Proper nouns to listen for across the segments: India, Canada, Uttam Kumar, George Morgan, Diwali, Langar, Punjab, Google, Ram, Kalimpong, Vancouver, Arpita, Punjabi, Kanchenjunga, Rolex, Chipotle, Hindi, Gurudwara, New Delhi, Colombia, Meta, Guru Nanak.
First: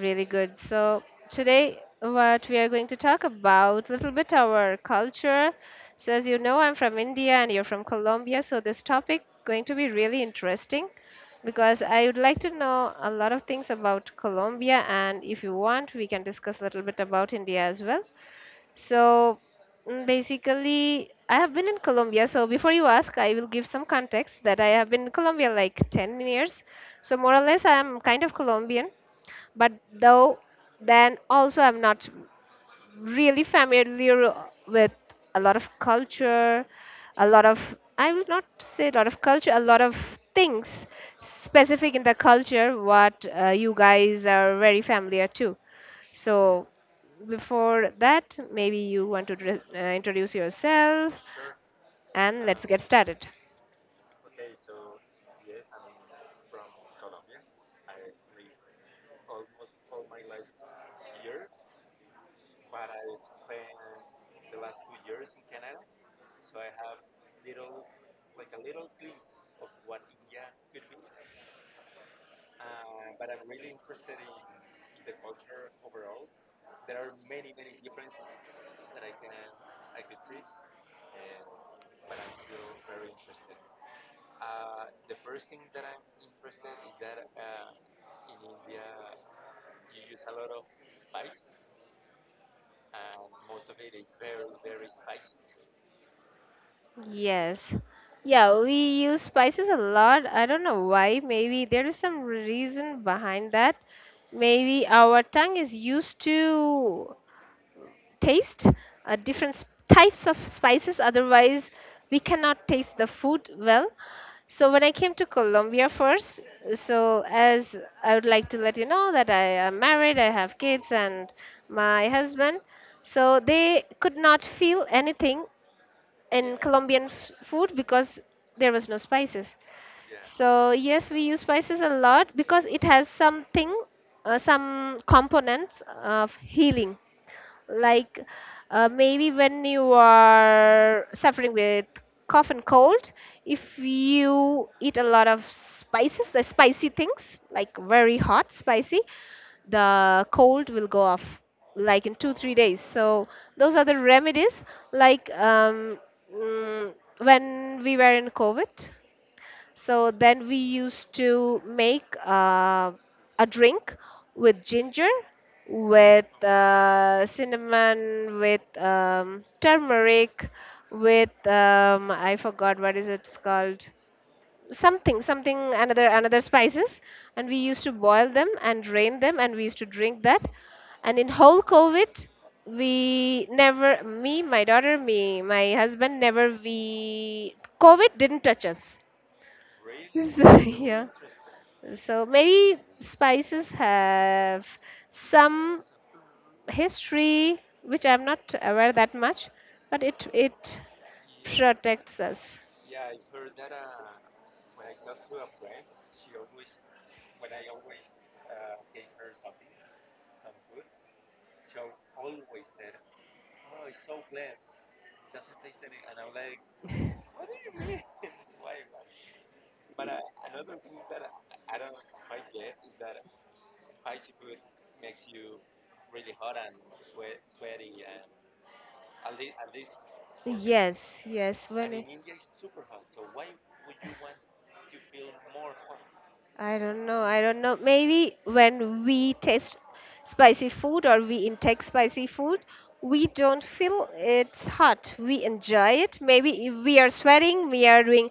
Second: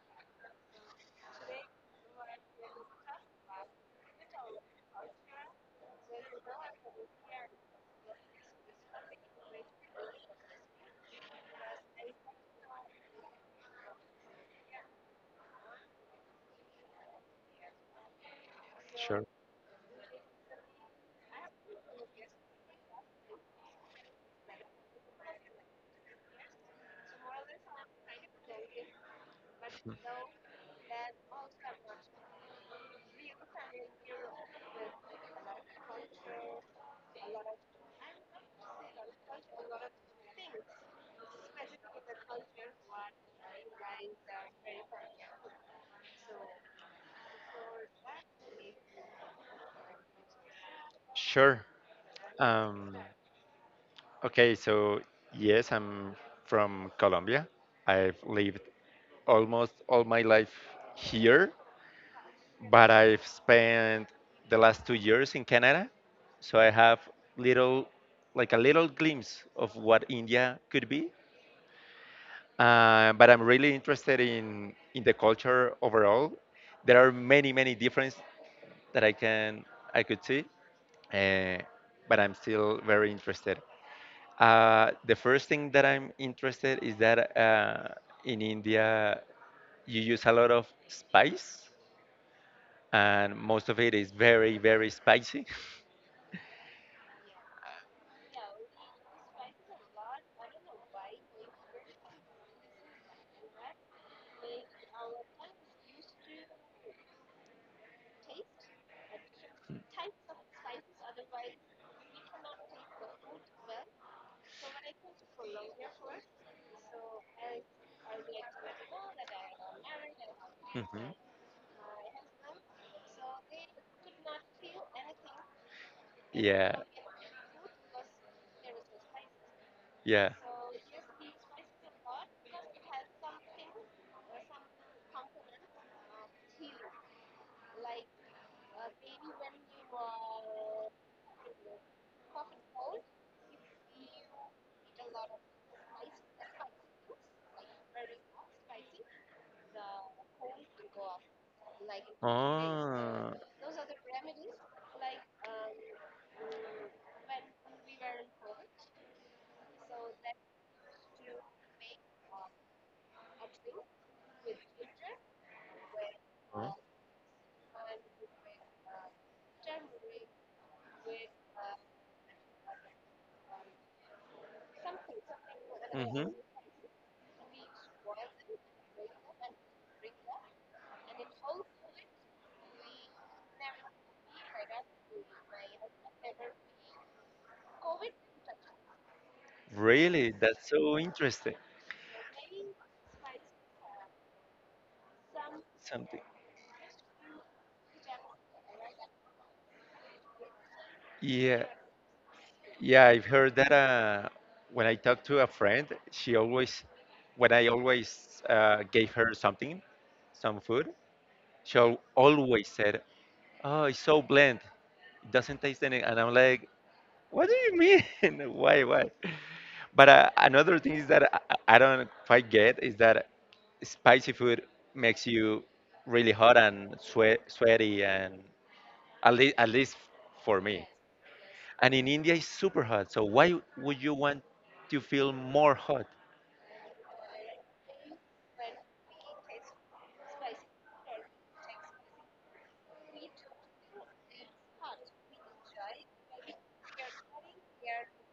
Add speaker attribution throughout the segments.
Speaker 1: really good. Today, what we are going to talk about, a little bit our culture. So as you know, I'm from India and you're from Colombia. So this topic going to be really interesting because I would like to know a lot of things about Colombia. And if you want, we can discuss a little bit about India as well.
Speaker 2: Sure.
Speaker 1: So Basically, I have been in Colombia. So before you ask, I will give some context that I have been in Colombia like 10 years. So more or less, I am kind of Colombian, but though then also I'm not really familiar with a lot of culture, a lot of, I will not say a lot of culture, a lot of things specific in the culture what you guys are very familiar to. So, before that, maybe you want to introduce yourself
Speaker 2: Sure.
Speaker 1: and let's get
Speaker 2: Um,
Speaker 1: started.
Speaker 2: okay, so yes, I'm from Colombia. I've lived almost all my life here, but I've spent the last 2 years in Canada. So I have little, like a little glimpse of what India could be. But I'm really interested in the culture overall. There are many differences that I could see. uh, but I'm still very interested. The first thing that I'm interested is that in India you use a lot of spice, and most of it is very spicy.
Speaker 1: Yes. Yeah, we use spices a lot. I don't know why. Maybe there is some reason behind that. Maybe our tongue is used to taste different types of spices. Otherwise, we cannot taste the food well. So when I came to Colombia first, so as I would like to let you know that I am married, I have kids
Speaker 2: Mhm.
Speaker 1: and my husband. So they could not feel anything in
Speaker 2: Yeah,
Speaker 1: Colombian food because there was no spices.
Speaker 2: yeah.
Speaker 1: So yes, we use spices a lot because it has something, some components of healing like maybe when you are suffering with cough and cold, if you eat a lot of spices, the spicy things like very hot spicy, the cold will go off like in 2 3 days. So
Speaker 2: Oh.
Speaker 1: those are the remedies like mm, when we were in covid, so then we used to make a drink with ginger, with
Speaker 2: Oh.
Speaker 1: cinnamon, with turmeric, with I forgot what is it's called, something something another
Speaker 2: Mhm.
Speaker 1: another spices, and we used to boil them and drain them and we used to drink that. And in whole covid, we never, me, my daughter, me, my husband, never, we, covid didn't touch us.
Speaker 2: Really?
Speaker 1: So,
Speaker 2: That's so
Speaker 1: yeah.
Speaker 2: interesting.
Speaker 1: So maybe spices have some
Speaker 2: Something.
Speaker 1: history which I'm not aware that much, but it Yeah,
Speaker 2: Yeah,
Speaker 1: protects us.
Speaker 2: yeah, I've heard that when I talk to a friend, she always, when I always gave her something, some food, always said, "Oh, it's so bland. It doesn't taste any." And I'm like, "What do you mean? Why?" But another thing is that I don't quite get is that spicy food makes you really hot and sweaty, and at least for me.
Speaker 1: Yes, yes. And when
Speaker 2: And in
Speaker 1: it,
Speaker 2: India it's super hot. So why would you want to feel more hot?
Speaker 1: I don't know. I don't know. Maybe when we taste spicy food or we intake spicy food, we don't feel it's hot. We enjoy it. Maybe if we are sweating, we are doing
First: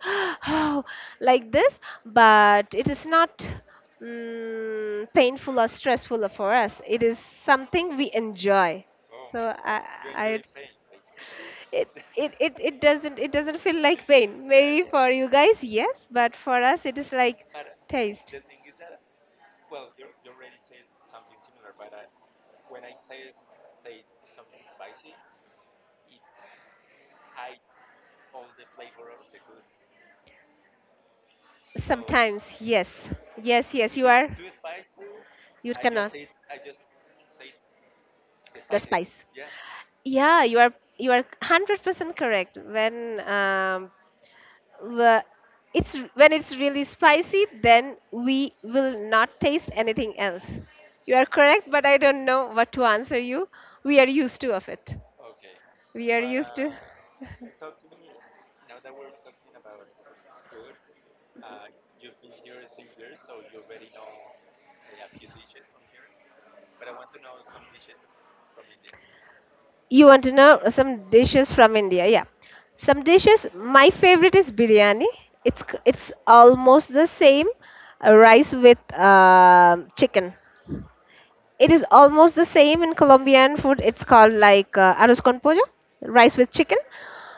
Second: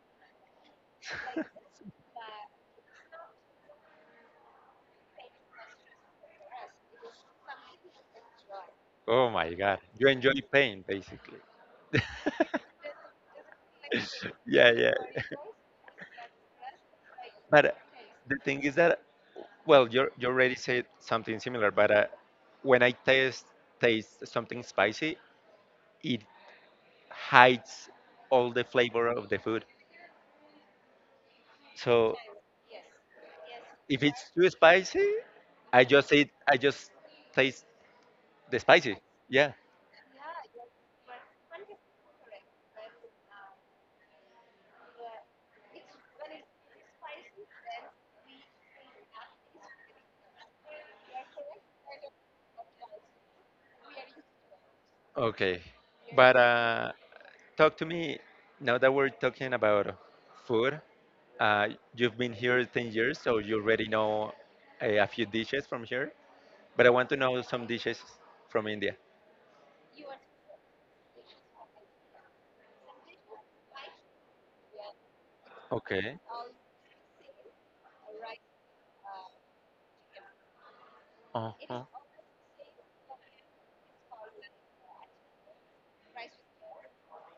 Speaker 1: like this, but it is not painful or stressful for us. It is something we enjoy.
Speaker 2: Oh
Speaker 1: So
Speaker 2: my God, you
Speaker 1: I
Speaker 2: enjoy
Speaker 1: would
Speaker 2: pain basically.
Speaker 1: it it doesn't, it doesn't feel like pain, maybe
Speaker 2: Yeah.
Speaker 1: for you guys yes, but for us it is like
Speaker 2: But
Speaker 1: taste
Speaker 2: the thing is that, well, you already said something similar. But when I taste taste something spicy, it hides all the flavor of the food. So
Speaker 1: sometimes, yes, yes
Speaker 2: if
Speaker 1: you are,
Speaker 2: it's too spicy,
Speaker 1: you
Speaker 2: I just
Speaker 1: cannot,
Speaker 2: eat. I just taste the
Speaker 1: the
Speaker 2: spicy.
Speaker 1: spice,
Speaker 2: Yeah.
Speaker 1: yeah, you are 100% correct when wh- it's, when it's really spicy, then we will not taste anything else. You are correct, but I don't know what to answer you. We are used to of it.
Speaker 2: Okay.
Speaker 1: We are
Speaker 2: But
Speaker 1: used to.
Speaker 2: talk to me now that we're talking about food. Uh, you've been here 10 years, so you already know a few dishes from here. But I want to know some dishes from India.
Speaker 1: You want to know some dishes from India? Yeah, some dishes. My favorite is biryani. It's it's
Speaker 2: Okay.
Speaker 1: almost the same, rice with chicken. It
Speaker 2: Uh-huh.
Speaker 1: is almost the same in Colombian food. It's called like arroz con pollo, rice with chicken,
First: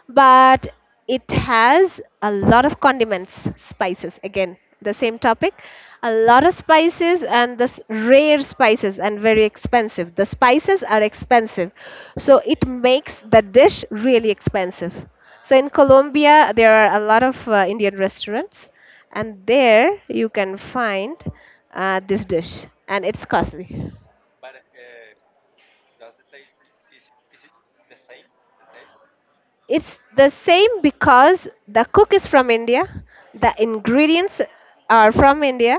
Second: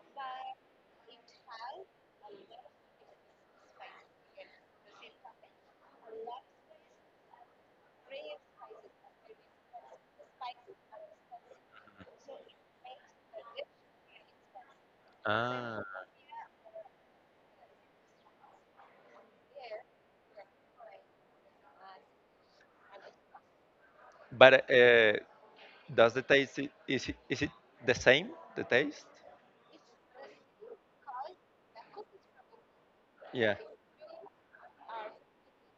Speaker 1: but it has a lot of condiments, spices. Again, the same topic. A lot of spices and this rare spices and very expensive. The spices are expensive, so it makes the dish really expensive. So in
Speaker 2: Ah.
Speaker 1: Colombia, there are a lot of Indian restaurants, and there you can find this dish, and it's costly.
Speaker 2: But does the is it the same? The taste?
Speaker 1: It's the same because the cook is from India, the
Speaker 2: Yeah.
Speaker 1: ingredients are from India,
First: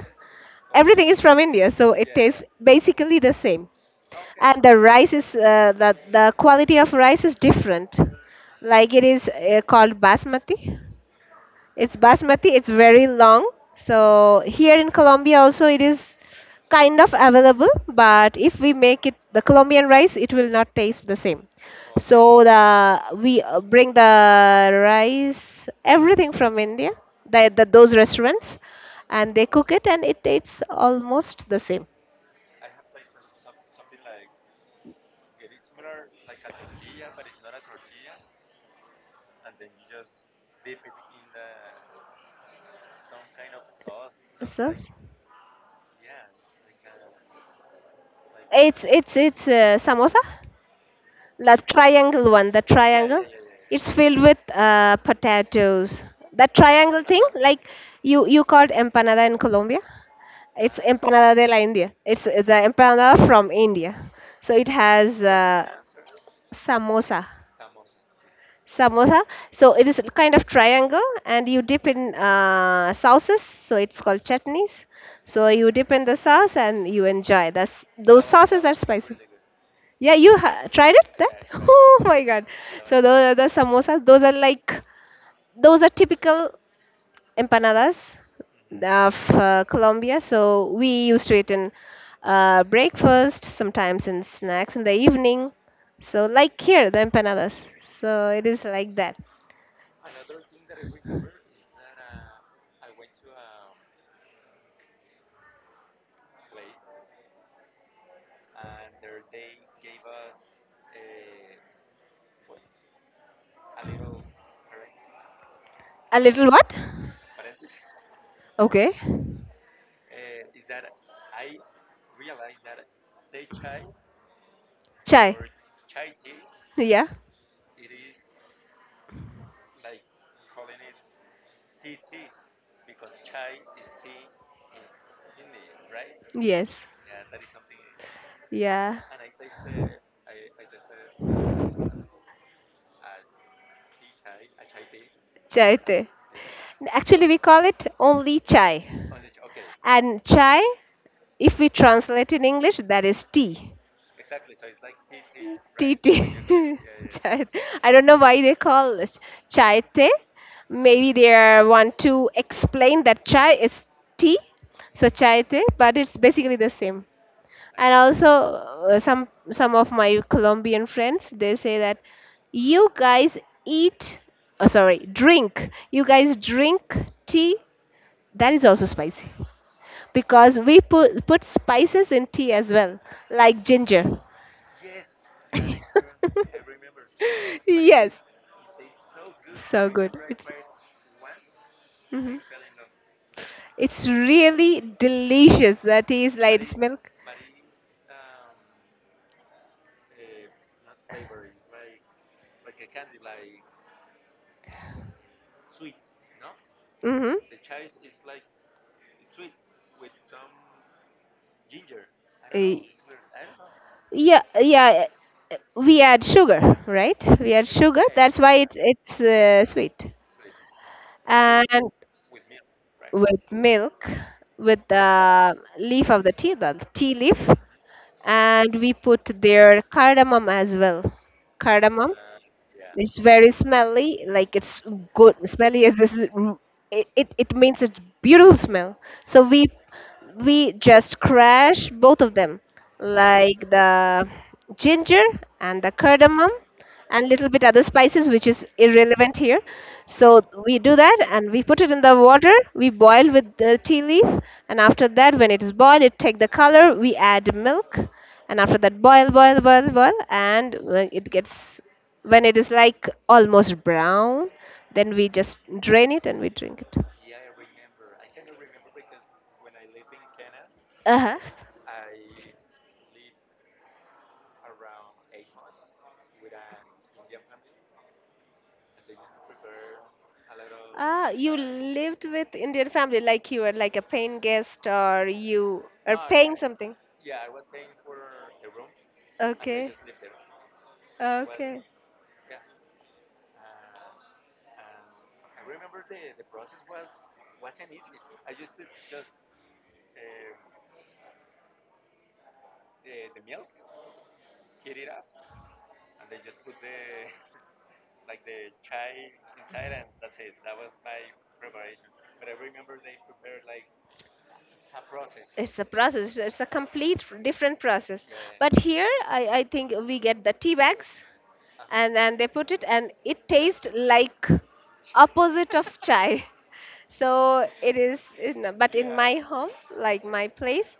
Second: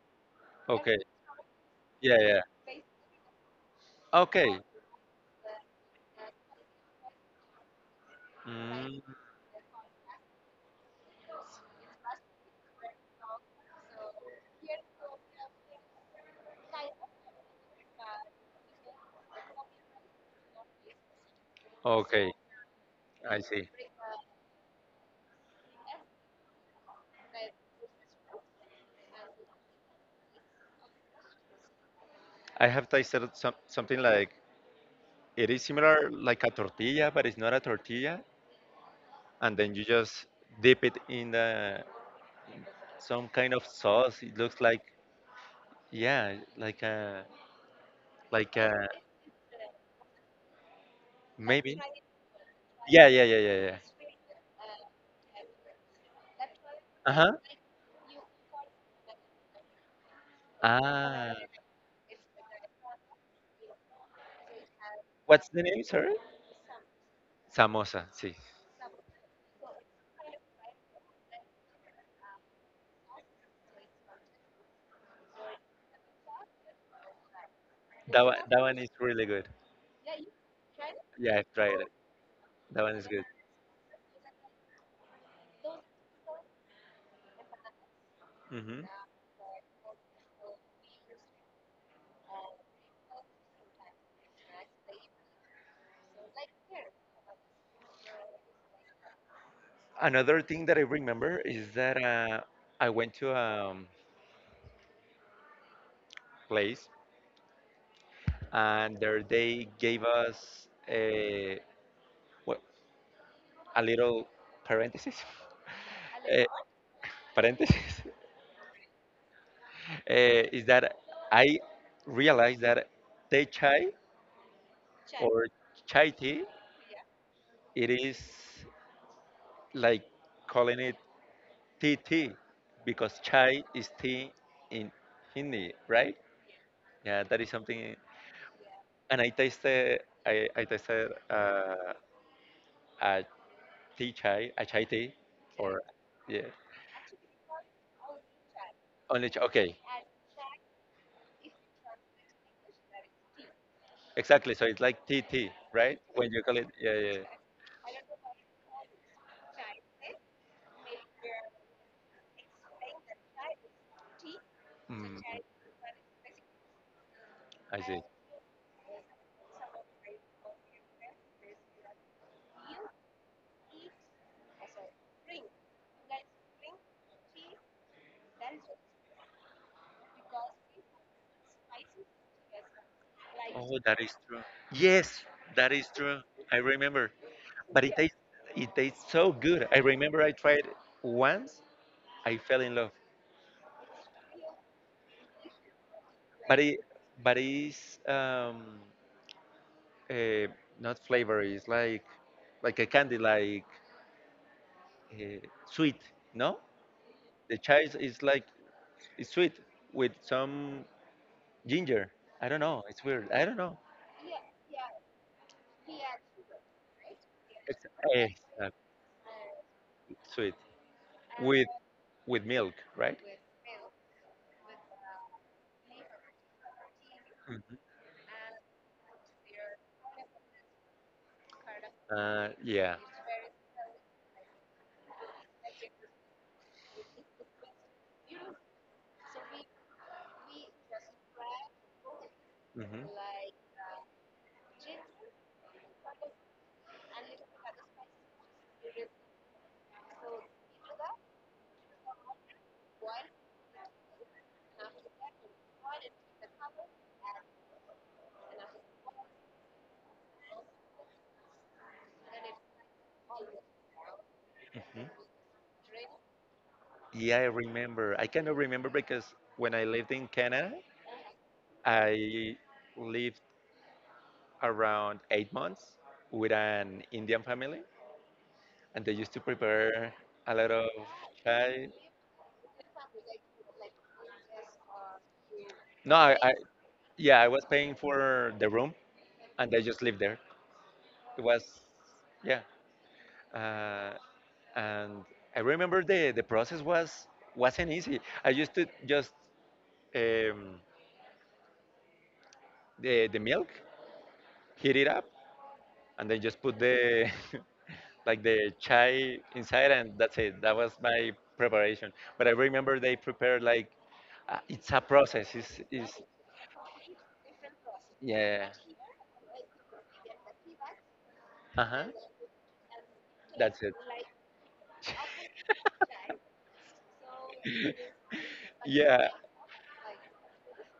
Speaker 2: Okay.
Speaker 1: everything is from India, so it
Speaker 2: Yeah. Yeah.
Speaker 1: tastes basically the same.
Speaker 2: Okay.
Speaker 1: And the rice is the quality of rice is different. Like it
Speaker 2: Mm.
Speaker 1: is called basmati. It's basmati, it's very long. So here in Colombia also it is kind of available, but if we make it the Colombian rice, it will not taste the same.
Speaker 2: Okay,
Speaker 1: So the
Speaker 2: I
Speaker 1: we
Speaker 2: see.
Speaker 1: bring the rice, everything from India, the those restaurants, and they cook it, and it tastes almost the same.
Speaker 2: I have tasted some, something like it is similar like a tortilla, but it's not a tortilla. And then you just dip it in the, some kind of sauce. It looks
Speaker 1: So
Speaker 2: like yeah, like a
Speaker 1: it's samosa. The
Speaker 2: maybe.
Speaker 1: triangle one, the
Speaker 2: Yeah,
Speaker 1: triangle
Speaker 2: yeah, yeah, yeah, yeah.
Speaker 1: It's filled with potatoes, that triangle
Speaker 2: Uh
Speaker 1: thing,
Speaker 2: huh.
Speaker 1: like you called empanada in Colombia. It's
Speaker 2: Ah,
Speaker 1: empanada de la india, it's the empanada from India. So it has
Speaker 2: what's the name, sorry?
Speaker 1: samosa.
Speaker 2: Samosa, sí.
Speaker 1: Samosa. So it is a kind of triangle and you dip in sauces, so it's called chutneys. So you dip in the sauce and you enjoy, that's, those
Speaker 2: That
Speaker 1: sauces are
Speaker 2: one is
Speaker 1: spicy.
Speaker 2: really good.
Speaker 1: Yeah, you tried it then?
Speaker 2: Yeah, I've tried it.
Speaker 1: Oh my god.
Speaker 2: That one
Speaker 1: So
Speaker 2: is
Speaker 1: those
Speaker 2: good.
Speaker 1: are the samosas. Those are like those are typical empanadas
Speaker 2: Hmm.
Speaker 1: of Colombia. So we used to eat in breakfast, sometimes in snacks in the evening. So like here, the empanadas. So it is like that.
Speaker 2: Another thing that I remember is that I went to a place and there they gave us a, well, a little parenthesis.
Speaker 1: A
Speaker 2: Eh,
Speaker 1: little what?
Speaker 2: parenthesis.
Speaker 1: Okay.
Speaker 2: Eh, is that I realized that they chai
Speaker 1: Chai.
Speaker 2: or chai tea.
Speaker 1: Yeah.
Speaker 2: It is like calling it tea tea because chai is tea in Hindi, right?
Speaker 1: Yes.
Speaker 2: Yeah, that is something.
Speaker 1: Yeah.
Speaker 2: And I tasted, I tasted a tea chai, a chai tea,
Speaker 1: Chai
Speaker 2: or
Speaker 1: te.
Speaker 2: yeah,
Speaker 1: Actually, we call it only chai.
Speaker 2: only chai. Okay,
Speaker 1: And chai, if we translate in English, that is tea.
Speaker 2: exactly. So it's like tea tea,
Speaker 1: Tea,
Speaker 2: right? When
Speaker 1: tea.
Speaker 2: you call it, yeah.
Speaker 1: Chai. I don't know why they call this chai te. Maybe they are want to explain that chai is tea. So
Speaker 2: Mm,
Speaker 1: chai te, but it's basically the same.
Speaker 2: I
Speaker 1: And
Speaker 2: see.
Speaker 1: also some of my Colombian friends, they say that you guys eat, oh, sorry, drink, you guys drink tea that is also spicy because we put spices in tea as well, like
Speaker 2: Oh, that
Speaker 1: ginger.
Speaker 2: is true. Yes, that is true. I remember. But
Speaker 1: Yes,
Speaker 2: it tastes so good. I
Speaker 1: so good.
Speaker 2: remember I
Speaker 1: It's,
Speaker 2: tried once. I
Speaker 1: mhm,
Speaker 2: fell in love,
Speaker 1: it's really delicious. That tea is
Speaker 2: but
Speaker 1: like it's
Speaker 2: it
Speaker 1: milk.
Speaker 2: but it's uh, not flavor. It's like a candy, like uh, sweet. No,
Speaker 1: Hmm.
Speaker 2: the chives is like it's sweet with some ginger. I don't
Speaker 1: Uh,
Speaker 2: know. It's weird. I don't know.
Speaker 1: yeah, yeah. We add sugar, right? We add
Speaker 2: It's
Speaker 1: sugar.
Speaker 2: exactly
Speaker 1: That's why it's sweet.
Speaker 2: sweet with
Speaker 1: And
Speaker 2: milk, right?
Speaker 1: with milk, with the leaf of the tea leaf,
Speaker 2: Mhm.
Speaker 1: and we put their cardamom as well. Cardamom,
Speaker 2: Yeah.
Speaker 1: it's very smelly, like it's good smelly as this is, it means it's beautiful smell. So we just crash both of them,
Speaker 2: Hmm.
Speaker 1: like the ginger and the cardamom and little bit other spices which is irrelevant here. So we do that and we put it in the water, we boil with the tea leaf. And after that, when it is boiled, it take the color, we add milk. And after that, boil, and when it gets, when it is like almost brown,
Speaker 2: Hmm.
Speaker 1: then we just drain it and we drink it.
Speaker 2: Yeah, I remember. I cannot remember because when I lived in Canada,
Speaker 1: Uh-huh.
Speaker 2: I lived around 8 months with an Indian family, and they used to prepare a lot of
Speaker 1: Ah, you
Speaker 2: chai.
Speaker 1: lived with Indian family, like you were like a paying guest, or you
Speaker 2: No,
Speaker 1: are
Speaker 2: I, I
Speaker 1: paying something?
Speaker 2: yeah, I was paying for the room, and I
Speaker 1: Okay.
Speaker 2: just lived there. It was
Speaker 1: Okay.
Speaker 2: yeah, uh, and I remember the process was wasn't easy. I used to just um, the milk, heat it up, and then just put the like the chai inside, and that's it. That was my preparation. But I remember they prepared like it's a process.
Speaker 1: It's a
Speaker 2: It's
Speaker 1: process. It's a complete different process.
Speaker 2: yeah.
Speaker 1: But here, I think we get the tea bags,
Speaker 2: Uh huh.
Speaker 1: and then they put it, and it
Speaker 2: That's
Speaker 1: tastes
Speaker 2: it.
Speaker 1: like opposite of chai. So it is, in, but in
Speaker 2: Yeah.
Speaker 1: my home, like my place,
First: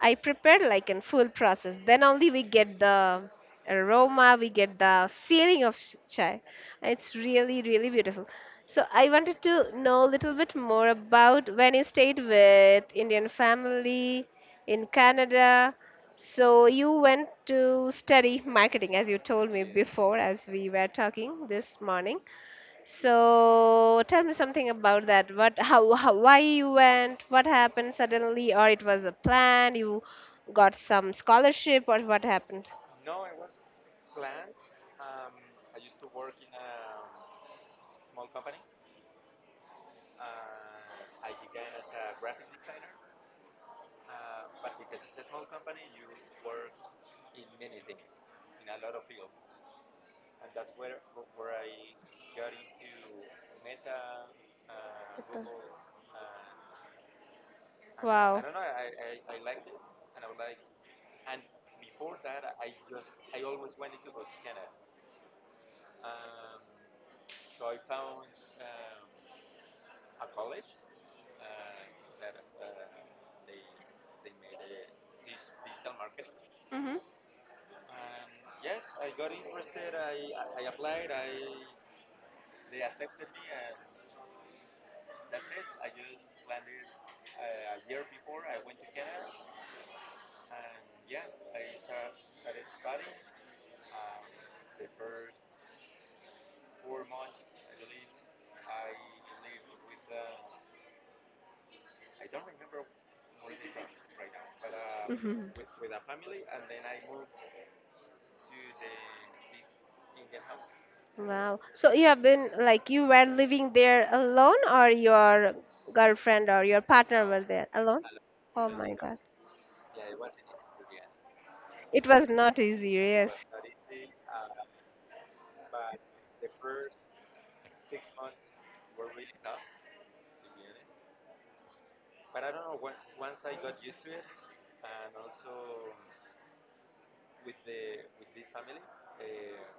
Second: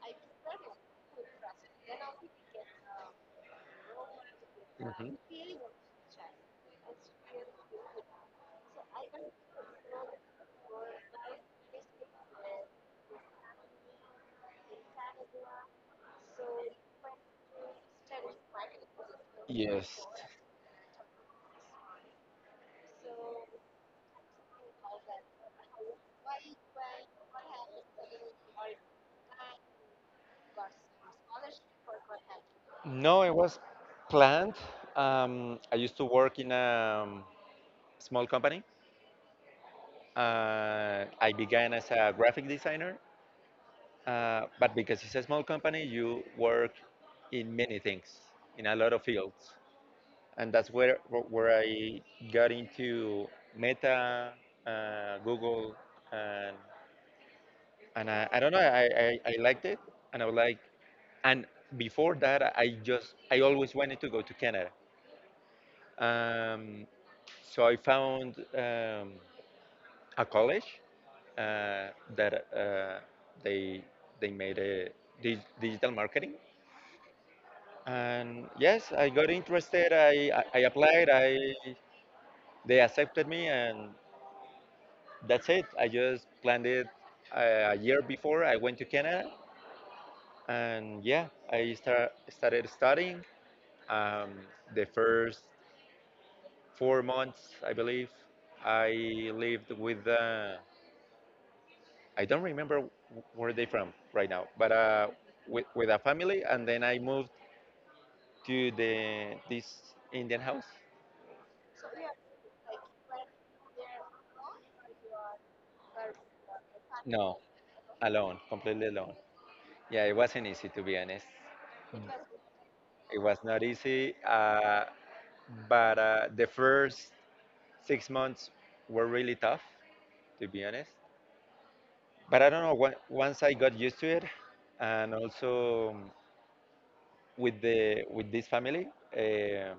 Speaker 1: I prepare like in full process. Then only we get the aroma, we get the
Speaker 2: Mhm.
Speaker 1: feeling of chai. It's really, really beautiful. So I wanted to know a little bit more about when you stayed with Indian family in Canada. So you went to study marketing, as you told me
Speaker 2: Yes.
Speaker 1: before, as we were talking this morning. So tell me something about that. What, how, why you went? What happened suddenly? Or it was a plan? You got some scholarship, or what happened?
Speaker 2: No, it was planned. I used to work in a small company. I began as a graphic designer. But because it's a small company, you work in many things, in a lot of fields. And that's where I got into Meta,
Speaker 1: What the-
Speaker 2: Google, and, and I
Speaker 1: Wow.
Speaker 2: don't know, I liked it. And I was like, and before that, I just, I always wanted to go to Canada. Um, so I found a college uh, that they, they made a digital marketing.
Speaker 1: Mhm.
Speaker 2: And yes, I got interested. I applied. I they accepted me, and that's it. I just planned it a year before I went to Canada, and yeah, started studying. Um, the first 4 months, I believe, I lived with. I don't remember where they from right now, but
Speaker 1: Mhm.
Speaker 2: with a family, and then I moved to the this Indian house.
Speaker 1: Wow. So you have been like you were living there alone, or your girlfriend or your partner were
Speaker 2: No,
Speaker 1: there alone?
Speaker 2: alone,
Speaker 1: Oh
Speaker 2: completely
Speaker 1: my
Speaker 2: alone.
Speaker 1: God.
Speaker 2: Yeah, it wasn't easy to be honest.
Speaker 1: It was not easy,
Speaker 2: It was
Speaker 1: yes.
Speaker 2: not easy, but the first 6 months were really tough, to be honest. But I don't know. Once I got used to it, and also with this family, um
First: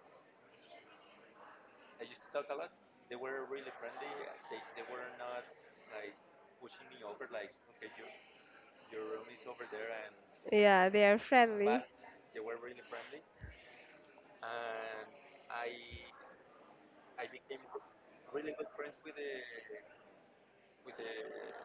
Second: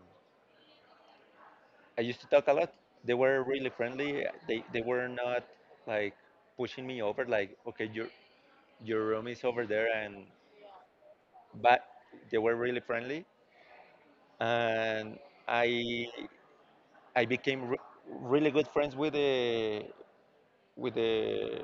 Speaker 2: I used to talk a lot. They were really friendly. They were not like pushing me over. Like okay, your room is over there, and
Speaker 1: Yeah, they are friendly.
Speaker 2: but they were really friendly. And I I became re- really good friends with the with the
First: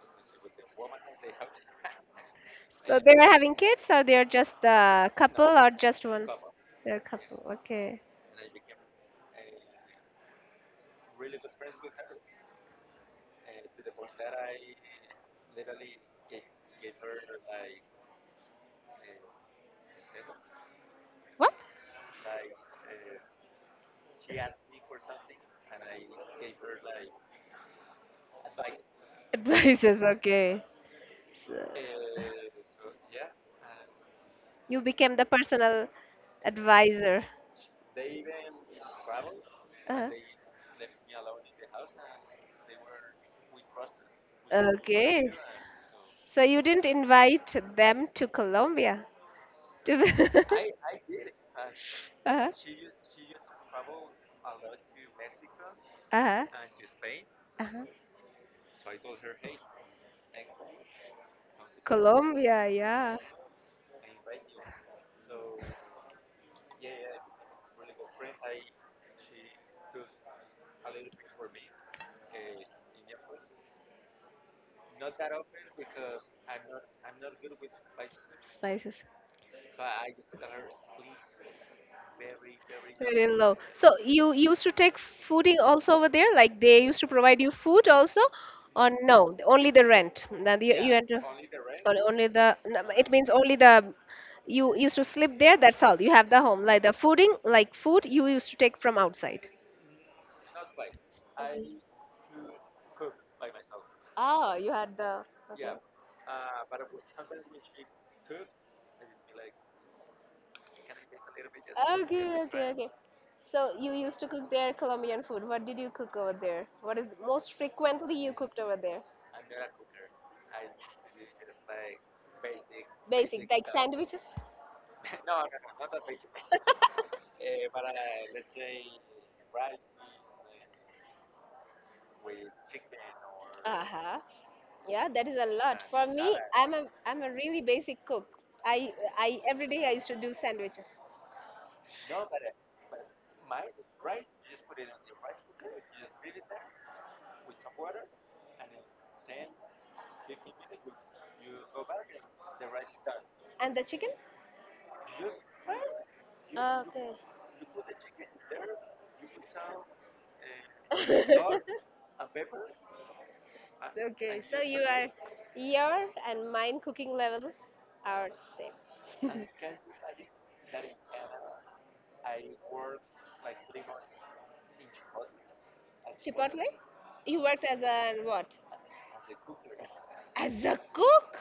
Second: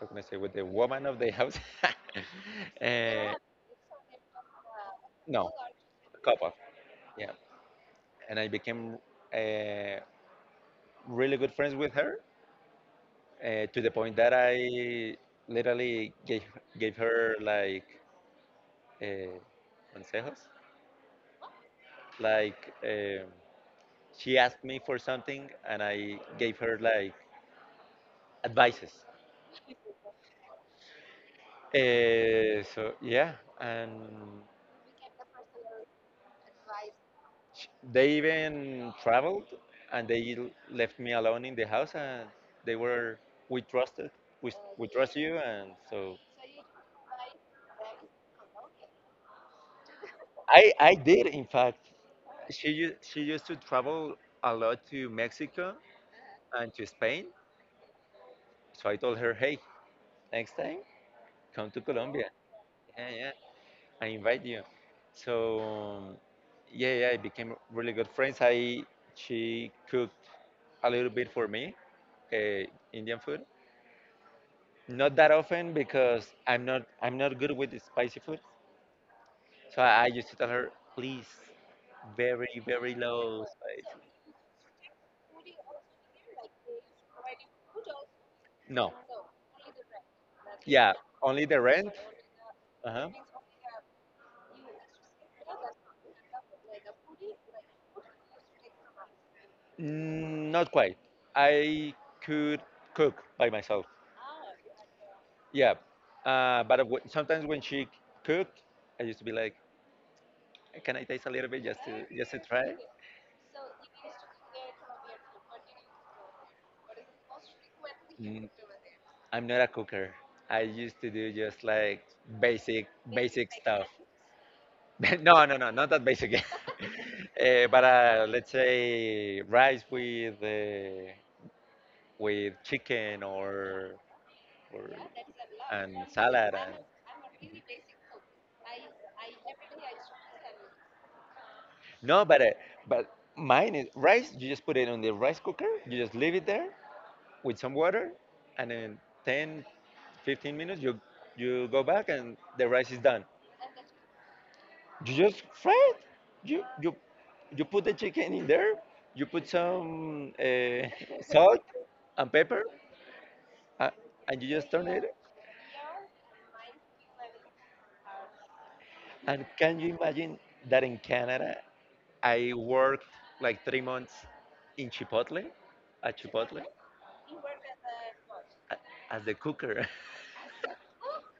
Speaker 2: how can I say with the woman of the house.
Speaker 1: So they are
Speaker 2: uh,
Speaker 1: having kids, or they are just a couple,
Speaker 2: no,
Speaker 1: or just one?
Speaker 2: couple.
Speaker 1: They're a
Speaker 2: Yeah,
Speaker 1: couple. Okay.
Speaker 2: and I became uh, really good friends with her to the point that I literally gave her like uh, consejos.
Speaker 1: What?
Speaker 2: Like she asked me for something, and I gave her like advices.
Speaker 1: Advisors. Okay. So
Speaker 2: So yeah, and
Speaker 1: you became the personal advisor.
Speaker 2: they even traveled and
Speaker 1: Uh-huh.
Speaker 2: they left me alone in the house and they were we trusted we trust
Speaker 1: Okay.
Speaker 2: you and so
Speaker 1: So you didn't invite them to Colombia. To
Speaker 2: I did in fact.
Speaker 1: uh-huh.
Speaker 2: She used to
Speaker 1: Traveled.
Speaker 2: travel a lot to Mexico
Speaker 1: Uh-huh.
Speaker 2: and to
Speaker 1: To Spain.
Speaker 2: Spain.
Speaker 1: Uh-huh.
Speaker 2: So I told her, hey, next time come to Colombia.
Speaker 1: Colombia, yeah.
Speaker 2: Yeah, I invite you. So yeah, I became really good friends. I she cooked a little bit for me, uh, Indian food. Not that often because I'm not good with the spicy food.
Speaker 1: Spices.
Speaker 2: So I used to tell her, please, very
Speaker 1: Very very
Speaker 2: low
Speaker 1: low. So
Speaker 2: spice.
Speaker 1: you used to take fooding also over there? Like they used to provide you food also? Or
Speaker 2: No.
Speaker 1: no, only the rent? That you
Speaker 2: Yeah,
Speaker 1: yeah, had to,
Speaker 2: only
Speaker 1: only
Speaker 2: the
Speaker 1: the rent.
Speaker 2: rent.
Speaker 1: Only the, no,
Speaker 2: Uh-huh.
Speaker 1: it means only the, you used to sleep there, that's all. You have the home. Like the fooding, like food, you used to take from outside.
Speaker 2: Mm, not quite. I could cook by myself.
Speaker 1: Ah, you had the. Yeah.
Speaker 2: Yeah.
Speaker 1: Okay.
Speaker 2: But w sometimes when she cooked, I used to be like, can I taste a little bit
Speaker 1: Okay,
Speaker 2: just to
Speaker 1: okay,
Speaker 2: try?
Speaker 1: okay. So you used to cook there Colombian food. What did you cook over there? What is most frequently you
Speaker 2: Mm,
Speaker 1: cooked over there?
Speaker 2: I'm not a cooker. I used to do just like basic
Speaker 1: Basic,
Speaker 2: basic
Speaker 1: like
Speaker 2: stuff.
Speaker 1: sandwiches.
Speaker 2: No, no, not that basic. But let's say rice with chicken
Speaker 1: Uh huh.
Speaker 2: or
Speaker 1: Yeah, that is a lot.
Speaker 2: and
Speaker 1: For me,
Speaker 2: salad
Speaker 1: I'm a
Speaker 2: and
Speaker 1: really basic cook. I I every day I used to do sandwiches.
Speaker 2: no, but mine is rice. You just put it on the rice cooker. You just leave it there with some water, and then 10, 15 minutes, you go back and the rice is done.
Speaker 1: And the chicken?
Speaker 2: You just fry it. You you
Speaker 1: Okay.
Speaker 2: you put the chicken in there. You put some salt and pepper, uh,
Speaker 1: Okay,
Speaker 2: and you
Speaker 1: so
Speaker 2: just
Speaker 1: you
Speaker 2: turn
Speaker 1: are,
Speaker 2: it.
Speaker 1: your and mine cooking level are same.
Speaker 2: And can you imagine that in Canada, I worked like 3 months in Chipotle, at Chipotle,
Speaker 1: Chipotle, you worked as a what?
Speaker 2: as the cooker.
Speaker 1: As a cook?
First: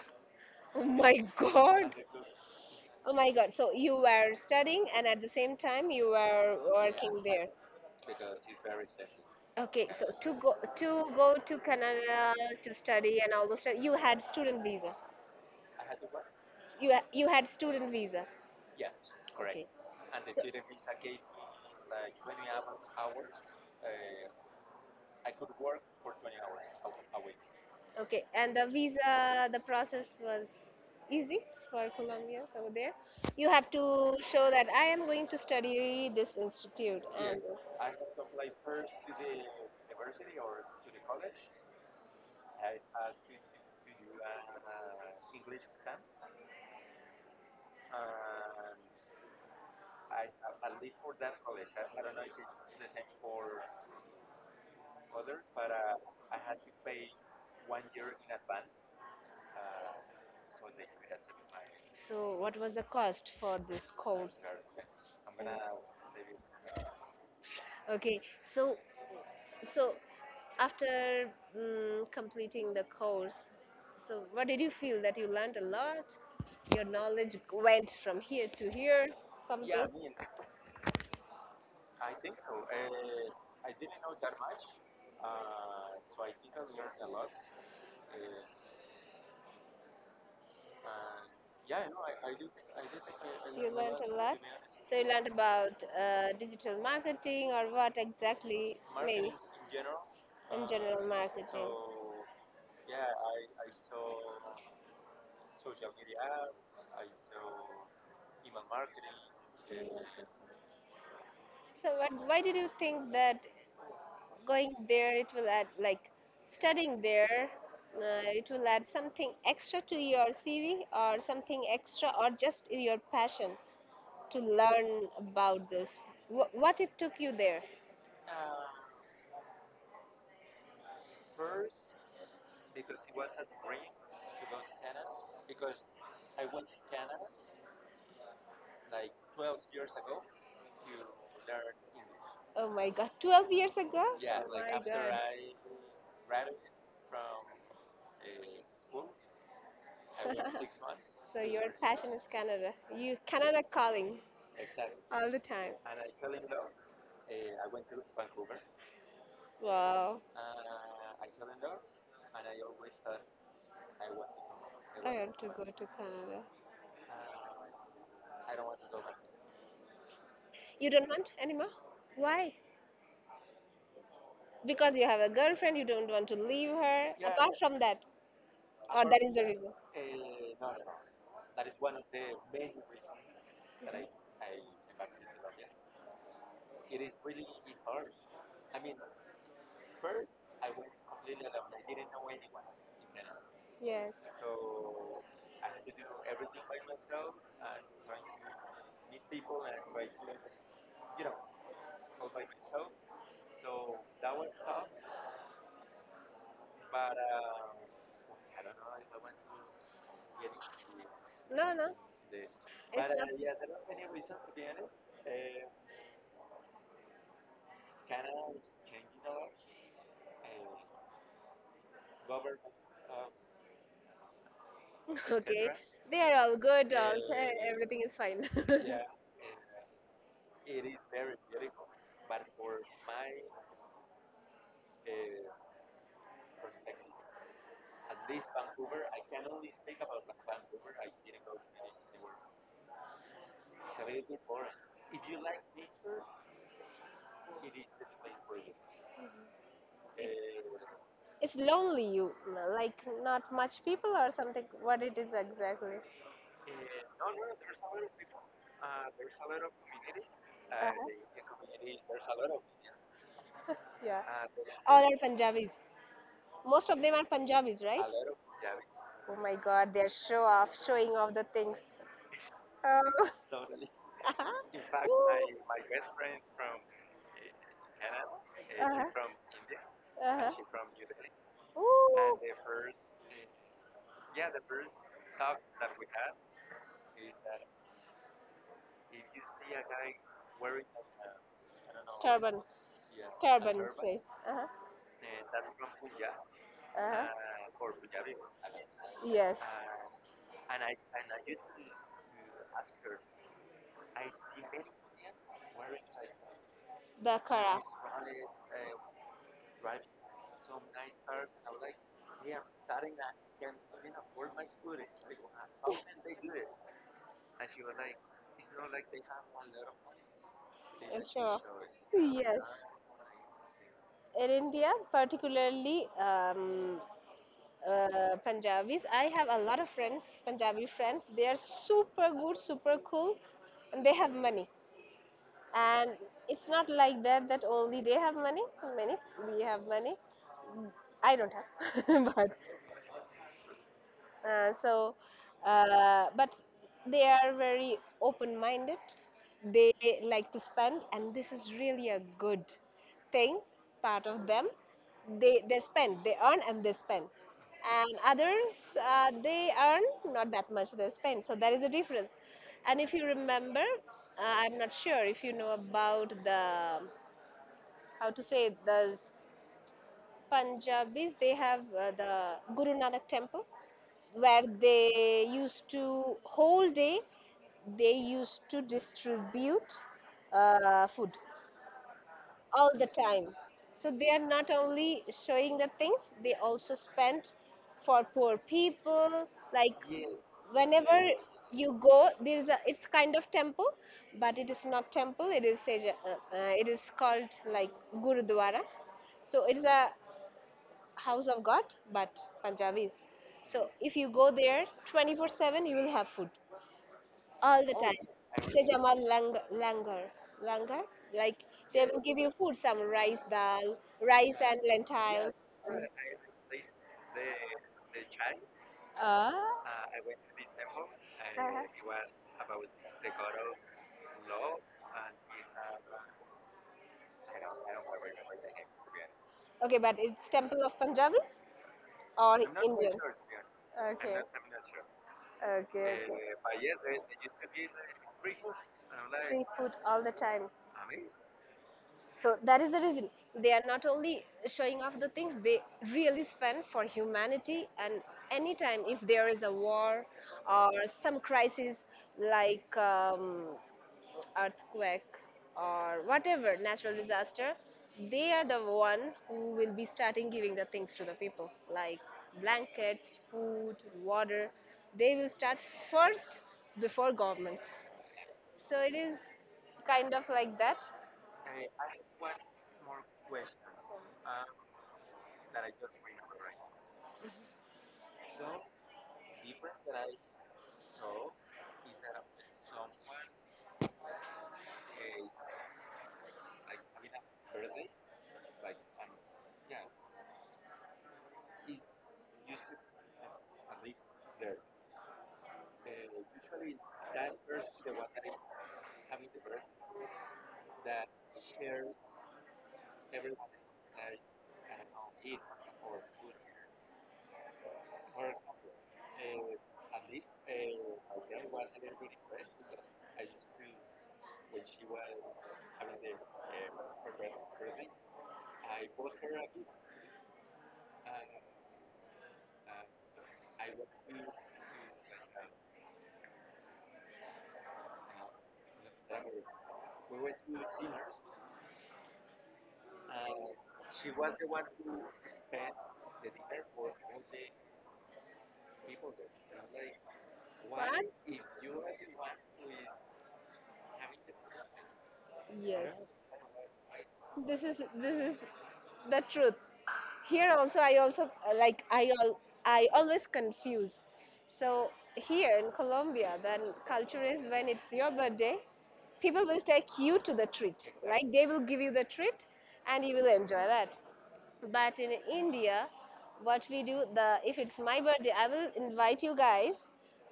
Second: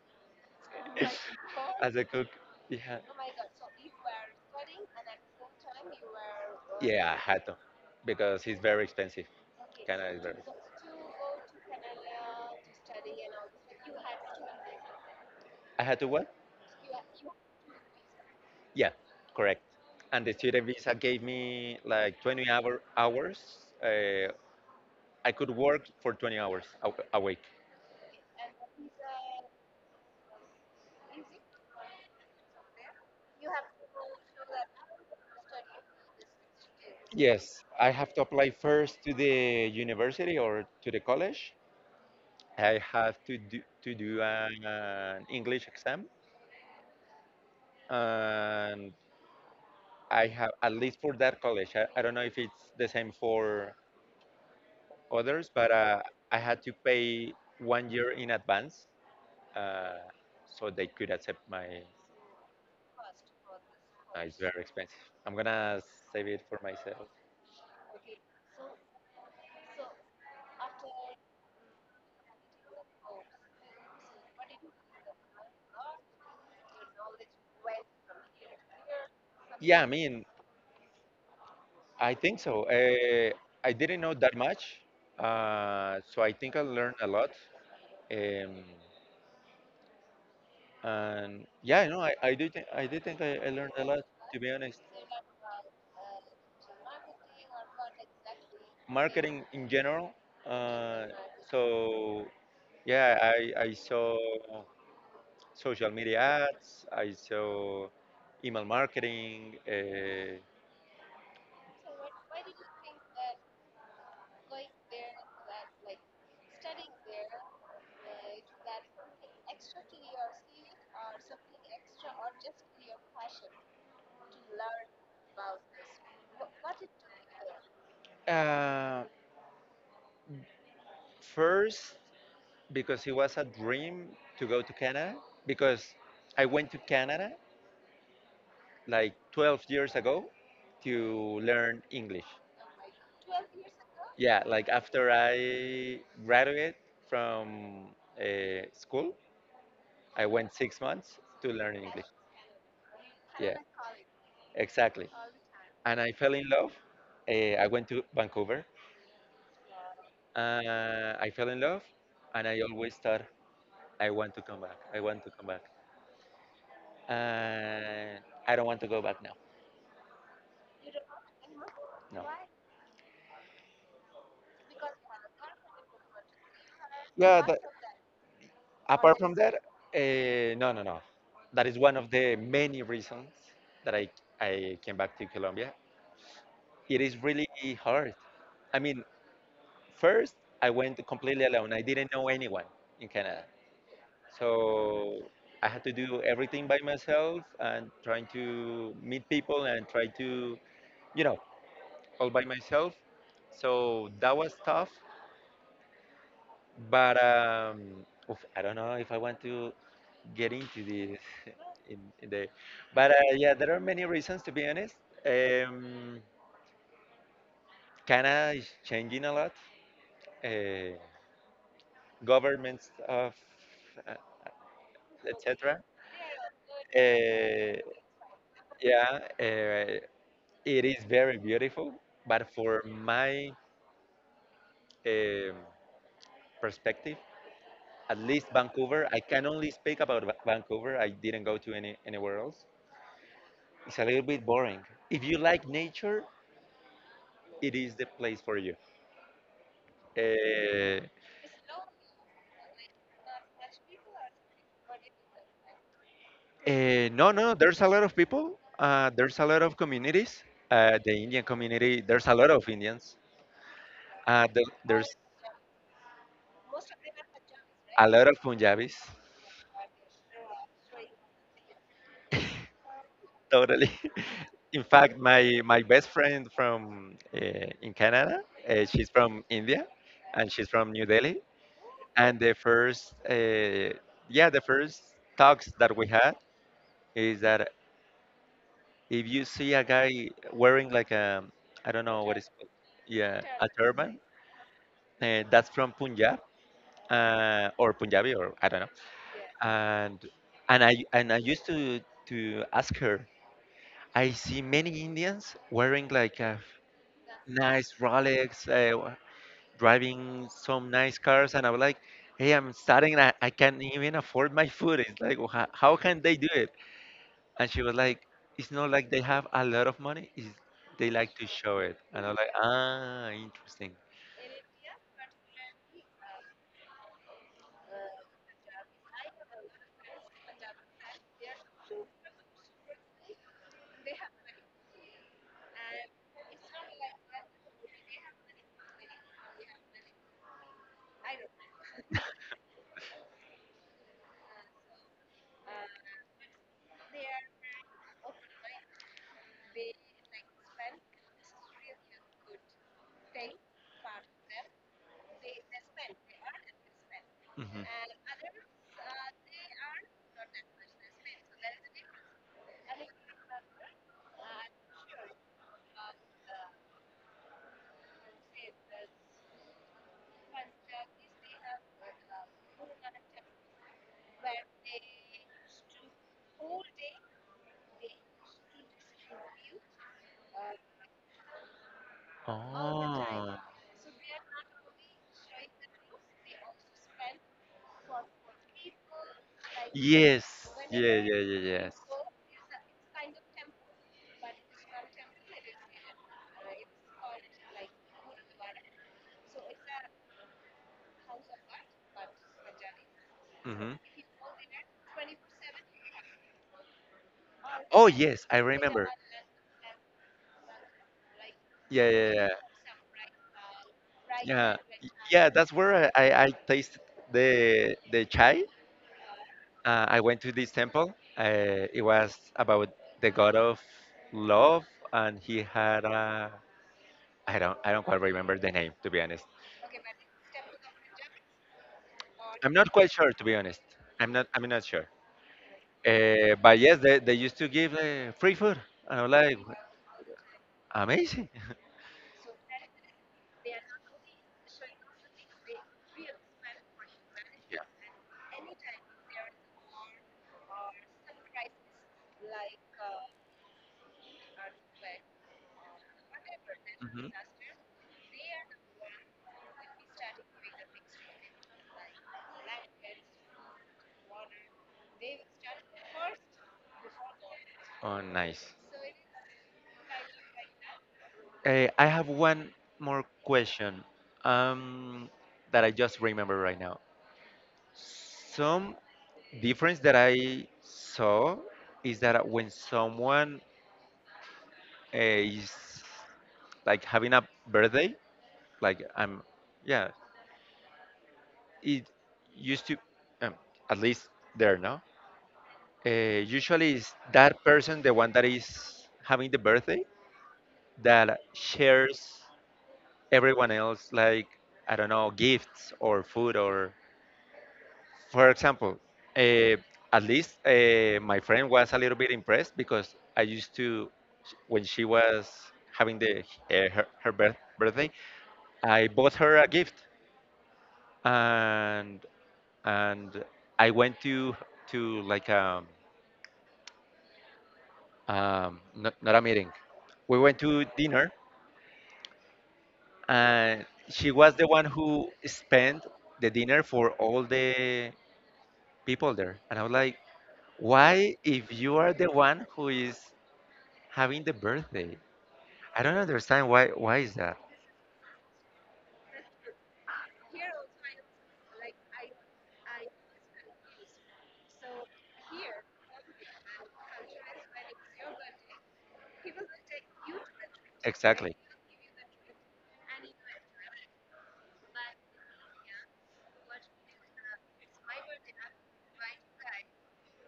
Speaker 1: Oh my
Speaker 2: As
Speaker 1: god.
Speaker 2: a cook, yeah.
Speaker 1: Oh my god. So you were studying and at the same time you were
Speaker 2: Yeah, I
Speaker 1: working
Speaker 2: had
Speaker 1: there.
Speaker 2: to, because it's very expensive.
Speaker 1: Okay, so
Speaker 2: Canada is
Speaker 1: to
Speaker 2: very.
Speaker 1: go to go to Canada to study and all those stuff, you had student visa.
Speaker 2: I had to what?
Speaker 1: You had student visa.
Speaker 2: Yeah, correct.
Speaker 1: Okay.
Speaker 2: And the
Speaker 1: So
Speaker 2: student visa gave me like 20 hours. Uh, I could work for 20 hours a week.
Speaker 1: okay, and the visa, the process was easy for Colombians over there. You have to show that I am going to study this institute and this.
Speaker 2: Yes, I have to apply first to the university or to the college, I have to to do an English exam, and I have at least for that college. I don't know if it's the same for others, but I had to pay one year in advance, uh, so they could accept my.
Speaker 1: So, what was the cost for this
Speaker 2: It's
Speaker 1: course?
Speaker 2: very expensive. I'm
Speaker 1: Uh,
Speaker 2: gonna save it for myself.
Speaker 1: Okay, so so after completing the course, so what did you feel that you learned a lot? Your knowledge went from here to here,
Speaker 2: Yeah,
Speaker 1: yeah,
Speaker 2: I
Speaker 1: something.
Speaker 2: mean, I think so. I didn't know that much, so I think I learned a lot. Um, And yeah, you know, I do think I
Speaker 1: You
Speaker 2: learned a
Speaker 1: learned
Speaker 2: lot
Speaker 1: a lot.
Speaker 2: to be honest.
Speaker 1: So you learned about digital marketing or what exactly? Maybe
Speaker 2: Marketing in general.
Speaker 1: in general
Speaker 2: Uh,
Speaker 1: marketing.
Speaker 2: so yeah, I saw social media ads. I saw email marketing.
Speaker 1: So what, why did you think that going there it will add like studying there it will add something extra to your CV or something extra or just your passion to learn about this? What it took you there?
Speaker 2: Uh, first, because it was a dream to go to Canada. Because I went to Canada like 12 years ago to learn English.
Speaker 1: Oh my God, 12 years ago? Oh
Speaker 2: Yeah, like
Speaker 1: my
Speaker 2: after
Speaker 1: God.
Speaker 2: I graduated from school, I went 6 months
Speaker 1: So
Speaker 2: to
Speaker 1: your
Speaker 2: learn English.
Speaker 1: passion is Canada. You
Speaker 2: Yeah,
Speaker 1: Canada calling
Speaker 2: exactly.
Speaker 1: all the time.
Speaker 2: And I fell in love. I went to Vancouver.
Speaker 1: Wow.
Speaker 2: I fell in love, and I always thought I want to come back. I
Speaker 1: I
Speaker 2: want to
Speaker 1: want to
Speaker 2: come back.
Speaker 1: go to Canada.
Speaker 2: And I don't want to go back now.
Speaker 1: You don't want anymore?
Speaker 2: No.
Speaker 1: Why? Because you have a girlfriend, you don't want to leave her.
Speaker 2: Yeah.
Speaker 1: Apart
Speaker 2: That,
Speaker 1: from that, or
Speaker 2: apart
Speaker 1: that is
Speaker 2: from
Speaker 1: the
Speaker 2: that,
Speaker 1: reason.
Speaker 2: no. That is one of the many reasons that I came back to Colombia. It is really hard. I mean, first I went completely alone. I didn't know anyone in Canada,
Speaker 1: Yes.
Speaker 2: so I had to do everything by myself and trying to meet people and try to, you know, all by myself. So that was tough. But oof, I don't know if I want to get into this
Speaker 1: I no, no,
Speaker 2: in the.
Speaker 1: it's
Speaker 2: But
Speaker 1: but
Speaker 2: yeah, there
Speaker 1: not.
Speaker 2: are many reasons to be honest. Um, Canada is changing a lot. Uh, governments of uh,
Speaker 1: Okay,
Speaker 2: etc.
Speaker 1: they are all good. Also,
Speaker 2: Uh,
Speaker 1: everything is fine.
Speaker 2: yeah, it is very beautiful, but for my um, perspective, at least Vancouver. I can only speak about Vancouver. I didn't go to anywhere else. It's a little bit boring. If you like nature, it is the place for you. Uh,
Speaker 1: It's lonely, you like not much people or something. What it is exactly?
Speaker 2: no, no, there's a lot of people. There's a lot of communities. The Indian community, there's a lot of Indians.
Speaker 1: Yeah. All
Speaker 2: There's
Speaker 1: are Punjabis. Most of them are Punjabis, right?
Speaker 2: a lot of Punjabis,
Speaker 1: Oh my God, they're show off, showing off the things. Oh.
Speaker 2: totally.
Speaker 1: In
Speaker 2: In
Speaker 1: fact,
Speaker 2: fact, my
Speaker 1: ooh.
Speaker 2: my best friend from in Canada,
Speaker 1: Uh-huh.
Speaker 2: she's from India,
Speaker 1: Uh-huh.
Speaker 2: and she's from New Delhi. And
Speaker 1: Ooh.
Speaker 2: the first talks that we had is that if you see a guy wearing like a, I
Speaker 1: And
Speaker 2: don't know what is,
Speaker 1: turban.
Speaker 2: yeah, a
Speaker 1: Turban, turban.
Speaker 2: turban,
Speaker 1: Say. Uh-huh.
Speaker 2: that's from Punjab,
Speaker 1: Uh-huh.
Speaker 2: or Punjabi, or I don't know.
Speaker 1: Yes.
Speaker 2: And I used to ask her, I see many Indians wearing like a
Speaker 1: The Kara.
Speaker 2: nice Rolex, driving some nice cars, and I'm like, hey, I'm starting, and I can't even afford my food. It's like, how can they do it?" And she was like, it's not like they have a lot of money, it's, they
Speaker 1: And
Speaker 2: like to
Speaker 1: show
Speaker 2: show it. And I'm like,
Speaker 1: yes.
Speaker 2: ah, interesting.
Speaker 1: In India, particularly Punjabis. I have a lot of friends, Punjabi friends. They are super good, super cool, and they have money. And it's not like that only they have money. Many we have money. I don't have, but so, but they are very open minded. They like to spend, and this is really a good thing, part of them. They spend, they earn and they spend.
Speaker 2: Hmm.
Speaker 1: And others, they earn not that much, they spend. So, there is a difference. And if you remember, I'm not sure if you know about the, how to say, this Punjabis, they have the Guru Nanak temple where they used to, whole day, they used to distribute food all the time.
Speaker 2: Oh.
Speaker 1: So they are not only showing the things, they also spend for poor people. Like
Speaker 2: Yes. Yeah,
Speaker 1: whenever
Speaker 2: yeah, yeah,
Speaker 1: you
Speaker 2: yes.
Speaker 1: go, there is a, it's kind of temple, but it is not temple. It is, it is called like Gurudwara. So it is a house of God, but Punjabis. So
Speaker 2: Mm-hmm.
Speaker 1: if you go there 24/7, you will have food all the
Speaker 2: Oh,
Speaker 1: time.
Speaker 2: yes, I
Speaker 1: Say
Speaker 2: remember.
Speaker 1: Langar. Langar? Like they
Speaker 2: Yeah,
Speaker 1: will
Speaker 2: yeah,
Speaker 1: give you
Speaker 2: yeah.
Speaker 1: food, some rice dal, rice and
Speaker 2: Yeah,
Speaker 1: lentils.
Speaker 2: that's where I tasted the chai.
Speaker 1: Ah.
Speaker 2: I went to this temple. It
Speaker 1: Uh-huh.
Speaker 2: was about the god of love, and he had a I don't quite remember the name, to be honest.
Speaker 1: Okay, but it's temple of Punjabis or
Speaker 2: I'm not quite
Speaker 1: Indians?
Speaker 2: sure, to be honest. I'm
Speaker 1: Okay,
Speaker 2: not. I'm not sure.
Speaker 1: okay.
Speaker 2: But yes, they used to give free food, and I'm like,
Speaker 1: Free food all the time.
Speaker 2: amazing.
Speaker 1: So that is the reason they are not only showing off the things, they really spend for
Speaker 2: Yeah.
Speaker 1: humanity, and anytime if there is a war or some crisis like earthquake or whatever natural
Speaker 2: Mhm.
Speaker 1: disaster, they are the one who will be starting giving the things to the people like blankets, food, water. They will start first before government,
Speaker 2: Oh, nice.
Speaker 1: so it is kind of like that.
Speaker 2: I have one more question, um, that I just remember right now. Some difference that I saw is that when someone is like having a birthday, like I'm yeah it used to um, at least there no uh, usually is that person, the one that is having the birthday, that shares everyone else like, I don't know, gifts or food. Or, for example, uh, at least my friend was a little bit impressed because I used to, when she was having the birthday, I bought her a gift, and and I went to like not, not a meeting. We went to dinner, and she was the one who spent the dinner for all the people there. And I was like, why, if you are the one who is having the birthday, I
Speaker 1: Yes,
Speaker 2: don't understand why. Why is that?
Speaker 1: this is the truth. Here also I also I always confuse. So here in Colombia, then culture is when it's your birthday, people will take you to the treat, like exactly,
Speaker 2: Exactly.
Speaker 1: they will give you the treat and you will enjoy that. But in India, what we do, the if it's my birthday, I will invite you guys,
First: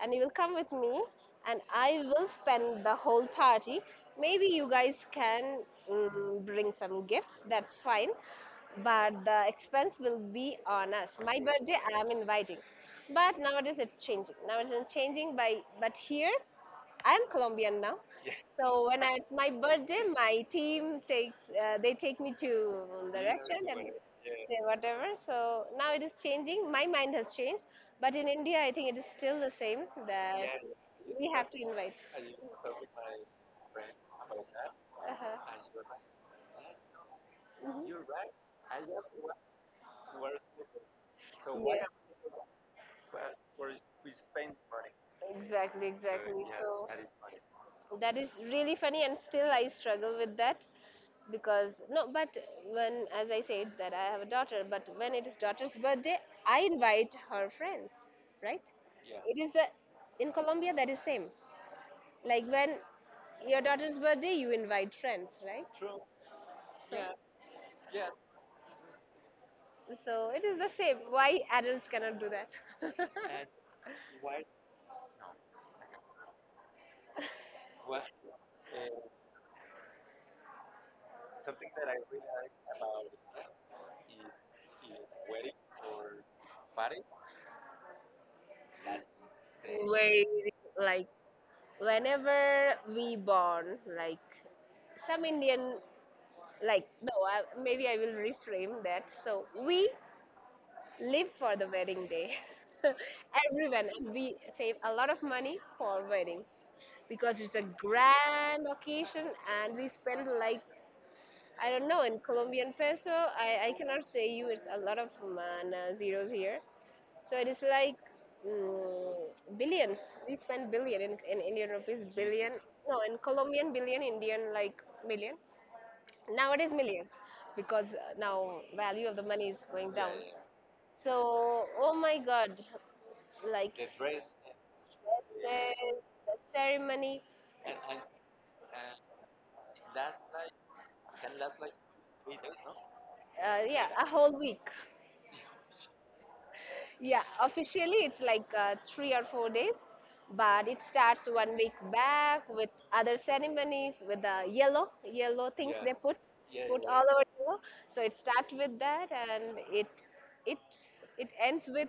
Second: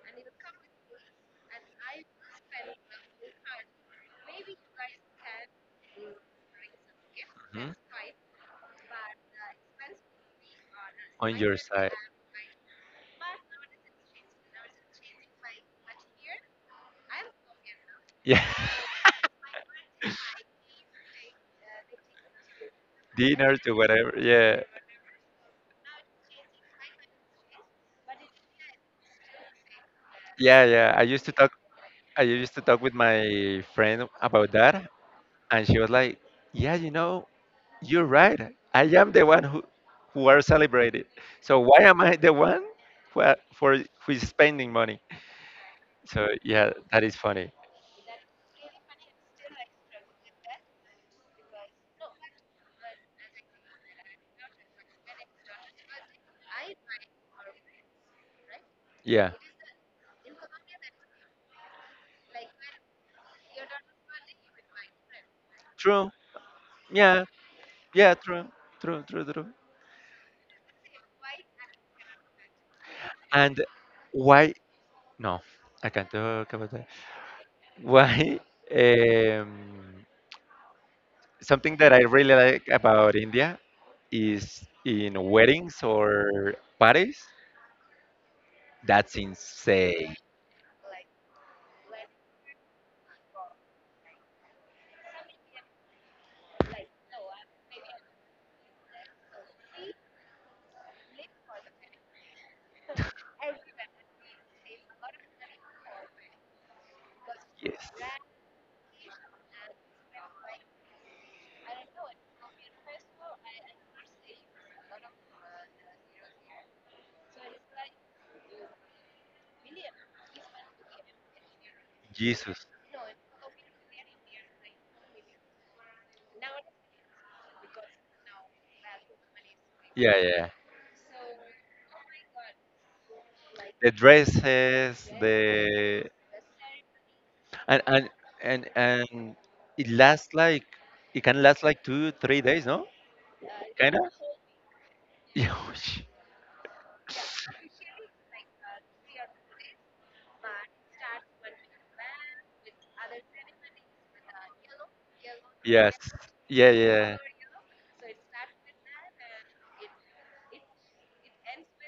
Speaker 1: and you will come with me, and I will spend the whole party. Maybe you guys can bring some gifts.
Speaker 2: Mhm.
Speaker 1: That's fine, but the expense will be on us.
Speaker 2: On
Speaker 1: My
Speaker 2: your
Speaker 1: birthday,
Speaker 2: side.
Speaker 1: I am inviting. But nowadays it's changing. Nowadays it's changing by, but here I am Colombian now.
Speaker 2: Yeah.
Speaker 1: So when I, it's my birthday, my team takes they take me to the
Speaker 2: Dinner
Speaker 1: restaurant
Speaker 2: to
Speaker 1: and
Speaker 2: whatever.
Speaker 1: say
Speaker 2: Yeah.
Speaker 1: whatever. So now it is changing. My mind has changed, but in India, I think it is still the same that
Speaker 2: Yeah, yeah.
Speaker 1: we have to invite.
Speaker 2: I used to talk with my friend about that, and
Speaker 1: Uh-huh.
Speaker 2: she was like, "Yeah, you know, you're
Speaker 1: Mhm.
Speaker 2: right. I am the one who are celebrated. So why am I the one who are, for who is spending money?"
Speaker 1: Exactly,
Speaker 2: So
Speaker 1: exactly.
Speaker 2: yeah,
Speaker 1: So,
Speaker 2: that is funny.
Speaker 1: so that is really funny, and still I struggle with that because no, but when, as I said, that I have a daughter, but when it is daughter's birthday, I invite her friends, right?
Speaker 2: Yeah,
Speaker 1: It is the in Colombia that is same. Like when your daughter's birthday, you invite friends, right?
Speaker 2: true.
Speaker 1: So
Speaker 2: Yeah, yeah, true, true, true, true.
Speaker 1: so it is the same. Why adults cannot do that?
Speaker 2: And why? No, I can't talk about that. Why? Um, something that I really like about India is in weddings or parties, that's insane.
Speaker 1: Very like whenever we born, like some Indian, like no, I, maybe I will reframe that. So we live for the wedding day. Everyone, and we save a lot of money for wedding because it's a
Speaker 2: Yes.
Speaker 1: grand occasion, and we spend like I don't know in Colombian peso. I cannot say you it's a lot of zeros here. So it is like billion. We spend billion in Indian rupees, billion.
Speaker 2: Jesus.
Speaker 1: No, in Colombian billion, Indian like million. Nowadays millions, because now value of the money is going down.
Speaker 2: Yeah, yeah, yeah.
Speaker 1: So oh my God, like
Speaker 2: The dresses, the
Speaker 1: the ceremony.
Speaker 2: and and and it lasts like, it can last like 2, 3 days, no?
Speaker 1: Yeah,
Speaker 2: Kinda?
Speaker 1: a whole week.
Speaker 2: Yeah.
Speaker 1: Yeah, officially it's like 3 or 4 days, but it starts one week back with other ceremonies with the yellow things they
Speaker 2: Yes.
Speaker 1: put,
Speaker 2: Yeah,
Speaker 1: put all
Speaker 2: yeah.
Speaker 1: our you. So it starts with that and it it ends with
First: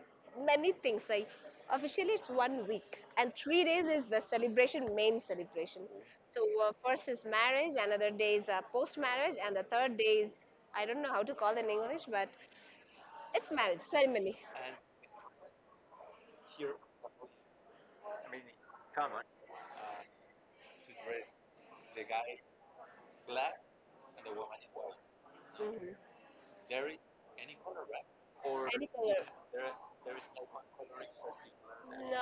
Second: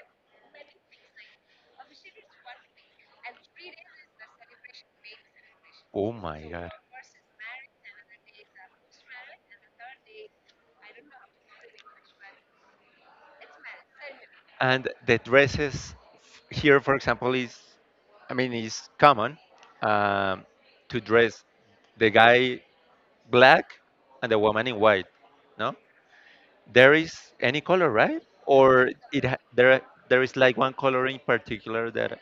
Speaker 1: many things. Like officially it's one week, and 3 days is the celebration main celebration.
Speaker 2: Oh
Speaker 1: So
Speaker 2: my God.
Speaker 1: first is marriage, another day is post marriage, and the third day is I don't know how to call it in English, but it's marriage ceremony.
Speaker 2: And the dresses, here for example, is, I mean, is common, um, to dress the guy black and the woman in white, no?
Speaker 1: Hmm.
Speaker 2: There is any color, right? Or it
Speaker 1: No,
Speaker 2: there, there is like one color in particular that.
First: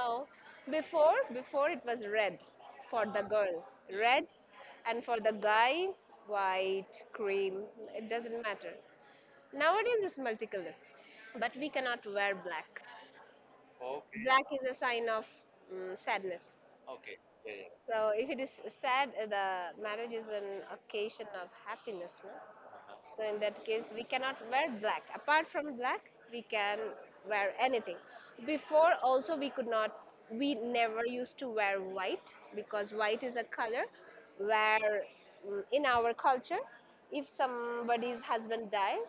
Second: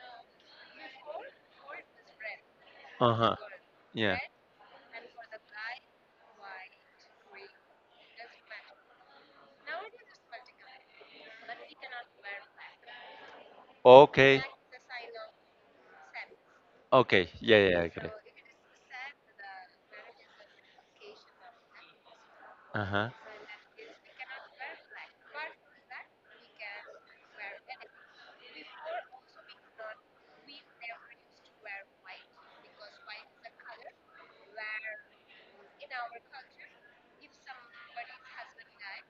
Speaker 1: before it was red for the
Speaker 2: Uh-huh.
Speaker 1: girl,
Speaker 2: Yeah.
Speaker 1: red, and for the guy, white, cream. It doesn't matter. Nowadays it's multicolor, but we cannot wear black.
Speaker 2: Okay.
Speaker 1: Black is a sign of sadness.
Speaker 2: Okay, yeah, yeah, I get
Speaker 1: So
Speaker 2: it.
Speaker 1: if it is sad, the marriage is an occasion of happiness. No?
Speaker 2: Uh-huh.
Speaker 1: So in that case, we cannot wear black. Apart from black, we can wear anything. Before also we could not. We never used to wear white because white is a color where in our culture, if somebody's husband dies,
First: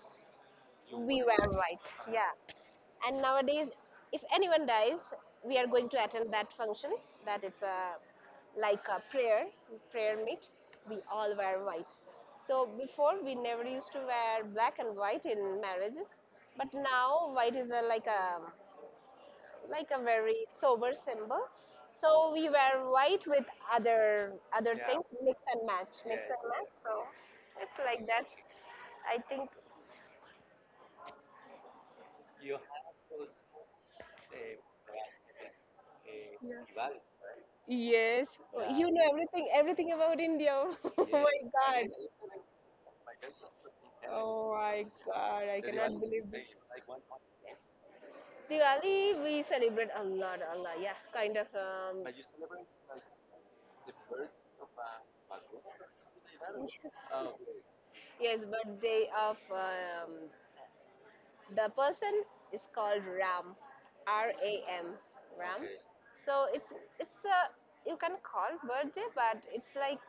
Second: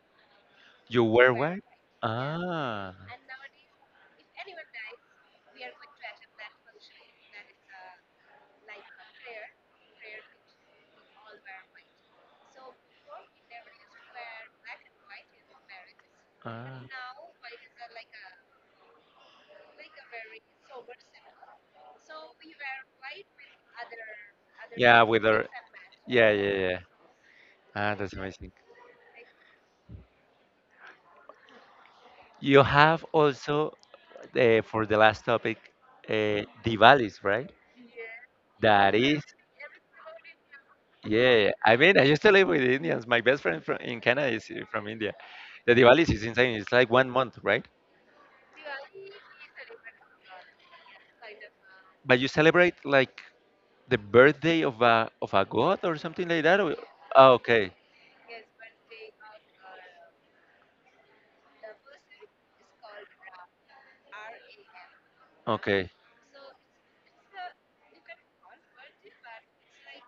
Speaker 2: You
Speaker 1: we
Speaker 2: wear
Speaker 1: wear
Speaker 2: white.
Speaker 1: white. Yeah.
Speaker 2: Ah.
Speaker 1: And nowadays, if anyone dies, we are going to attend that function. That it's a like a prayer, prayer meet. We all wear white. So before we never used to wear black and white in marriages, but
Speaker 2: Ah.
Speaker 1: now white is a, like a like a very sober symbol. So we wear white with other things
Speaker 2: Yeah, with her.
Speaker 1: and match, mix
Speaker 2: Yeah,
Speaker 1: and
Speaker 2: yeah,
Speaker 1: match.
Speaker 2: yeah, yeah.
Speaker 1: So it's
Speaker 2: Ah,
Speaker 1: like
Speaker 2: that's
Speaker 1: that.
Speaker 2: amazing.
Speaker 1: I think.
Speaker 2: You have also, for the last topic,
Speaker 1: Yeah.
Speaker 2: Diwalis, right?
Speaker 1: Yes, oh, you
Speaker 2: That
Speaker 1: know
Speaker 2: is,
Speaker 1: everything, everything about India. Oh
Speaker 2: yeah,
Speaker 1: my
Speaker 2: yeah, yeah. I
Speaker 1: God.
Speaker 2: mean, I used to live with Indians. My best friend from in Canada is
Speaker 1: Oh my
Speaker 2: from India.
Speaker 1: God. I
Speaker 2: The
Speaker 1: cannot
Speaker 2: Diwalis is
Speaker 1: believe it.
Speaker 2: insane. It's like 1 month, right?
Speaker 1: Diwali, we celebrate a lot, a lot. Yeah, kind of.
Speaker 2: But you celebrate like the birthday of a god or something like that. Or, ah, okay.
Speaker 1: Yes, birthday of the person is called Ram, R A M, Ram.
Speaker 2: Okay.
Speaker 1: So it's a you can call birthday, but it's like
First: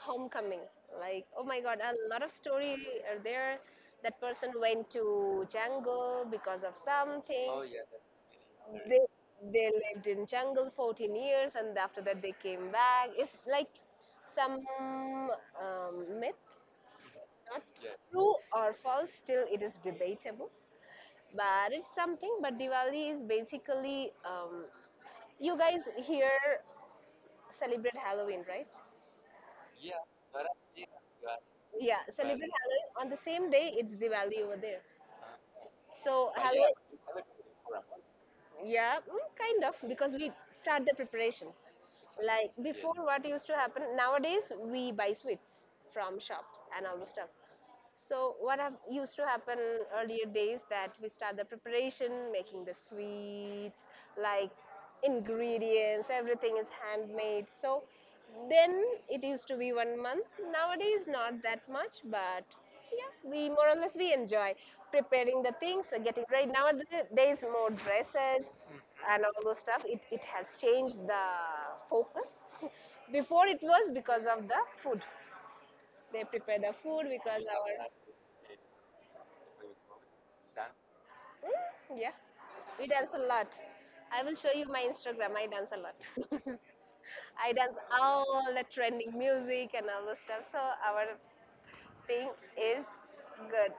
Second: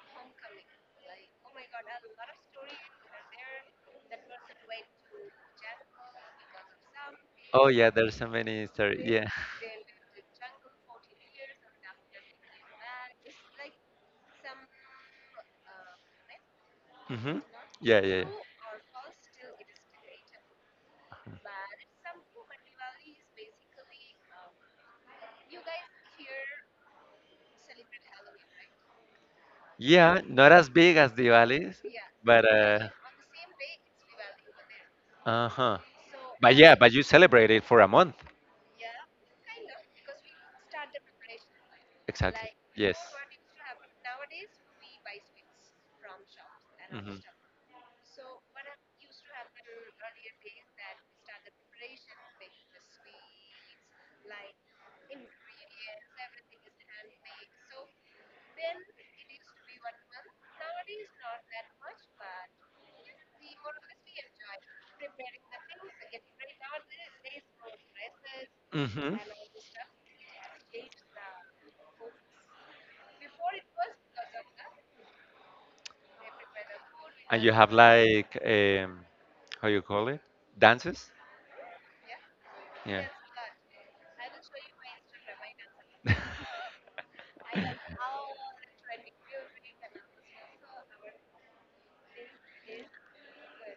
Speaker 1: homecoming. Like oh my God, a lot of story are there. That person went to jungle because of something.
Speaker 2: Oh yeah, there's so many
Speaker 1: they
Speaker 2: stories. Yeah.
Speaker 1: they lived in jungle 14 years, and after that they came back. It's like some myth,
Speaker 2: Hmm.
Speaker 1: not
Speaker 2: Yeah, yeah, yeah.
Speaker 1: true or false, still it is debatable, but it's something. But Diwali is basically you guys here celebrate Halloween, right?
Speaker 2: Yeah, not as big as Diwali's,
Speaker 1: Yeah,
Speaker 2: but
Speaker 1: celebrate Halloween. On the same day it's Diwali over there.
Speaker 2: uh-huh.
Speaker 1: So oh yeah,
Speaker 2: But yeah, but
Speaker 1: Halloween.
Speaker 2: you celebrate it for a month.
Speaker 1: Yeah, kind of, because we start the preparation. Like
Speaker 2: Exactly.
Speaker 1: yes, before,
Speaker 2: Yes.
Speaker 1: what used to happen nowadays, we buy sweets from shops and all the
Speaker 2: Mhm.
Speaker 1: stuff. So what have, used to happen earlier days that we start the preparation, making the sweets, like ingredients, everything is handmade. So then it used to be one month. Nowadays not that much, but yeah, we more or less we enjoy preparing the things, getting ready. Nowadays more dresses
Speaker 2: Mhm.
Speaker 1: and all those stuff. It has changed the focus. Before it was because of the food. They prepare the food because
Speaker 2: And you
Speaker 1: of
Speaker 2: have like, how you call it? Dances?
Speaker 1: mm, yeah. We
Speaker 2: Yeah.
Speaker 1: dance a lot. I will show you my Instagram. I dance a lot. I dance all the trending music and all the stuff. So our thing is good.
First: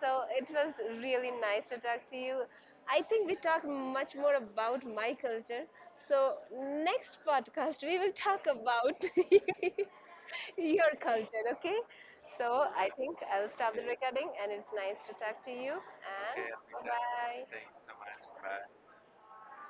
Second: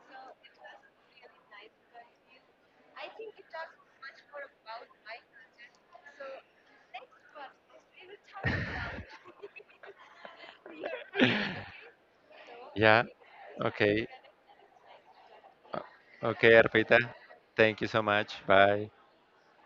Speaker 1: So it was really nice to talk to you. I think we talked much more about my culture. So next podcast we will talk about your culture. Okay. So I think I'll stop the recording and it's nice to talk to
Speaker 2: with you.
Speaker 1: you. And
Speaker 2: Okay,
Speaker 1: bye
Speaker 2: Arpita. Thank
Speaker 1: bye.
Speaker 2: you so much. Bye.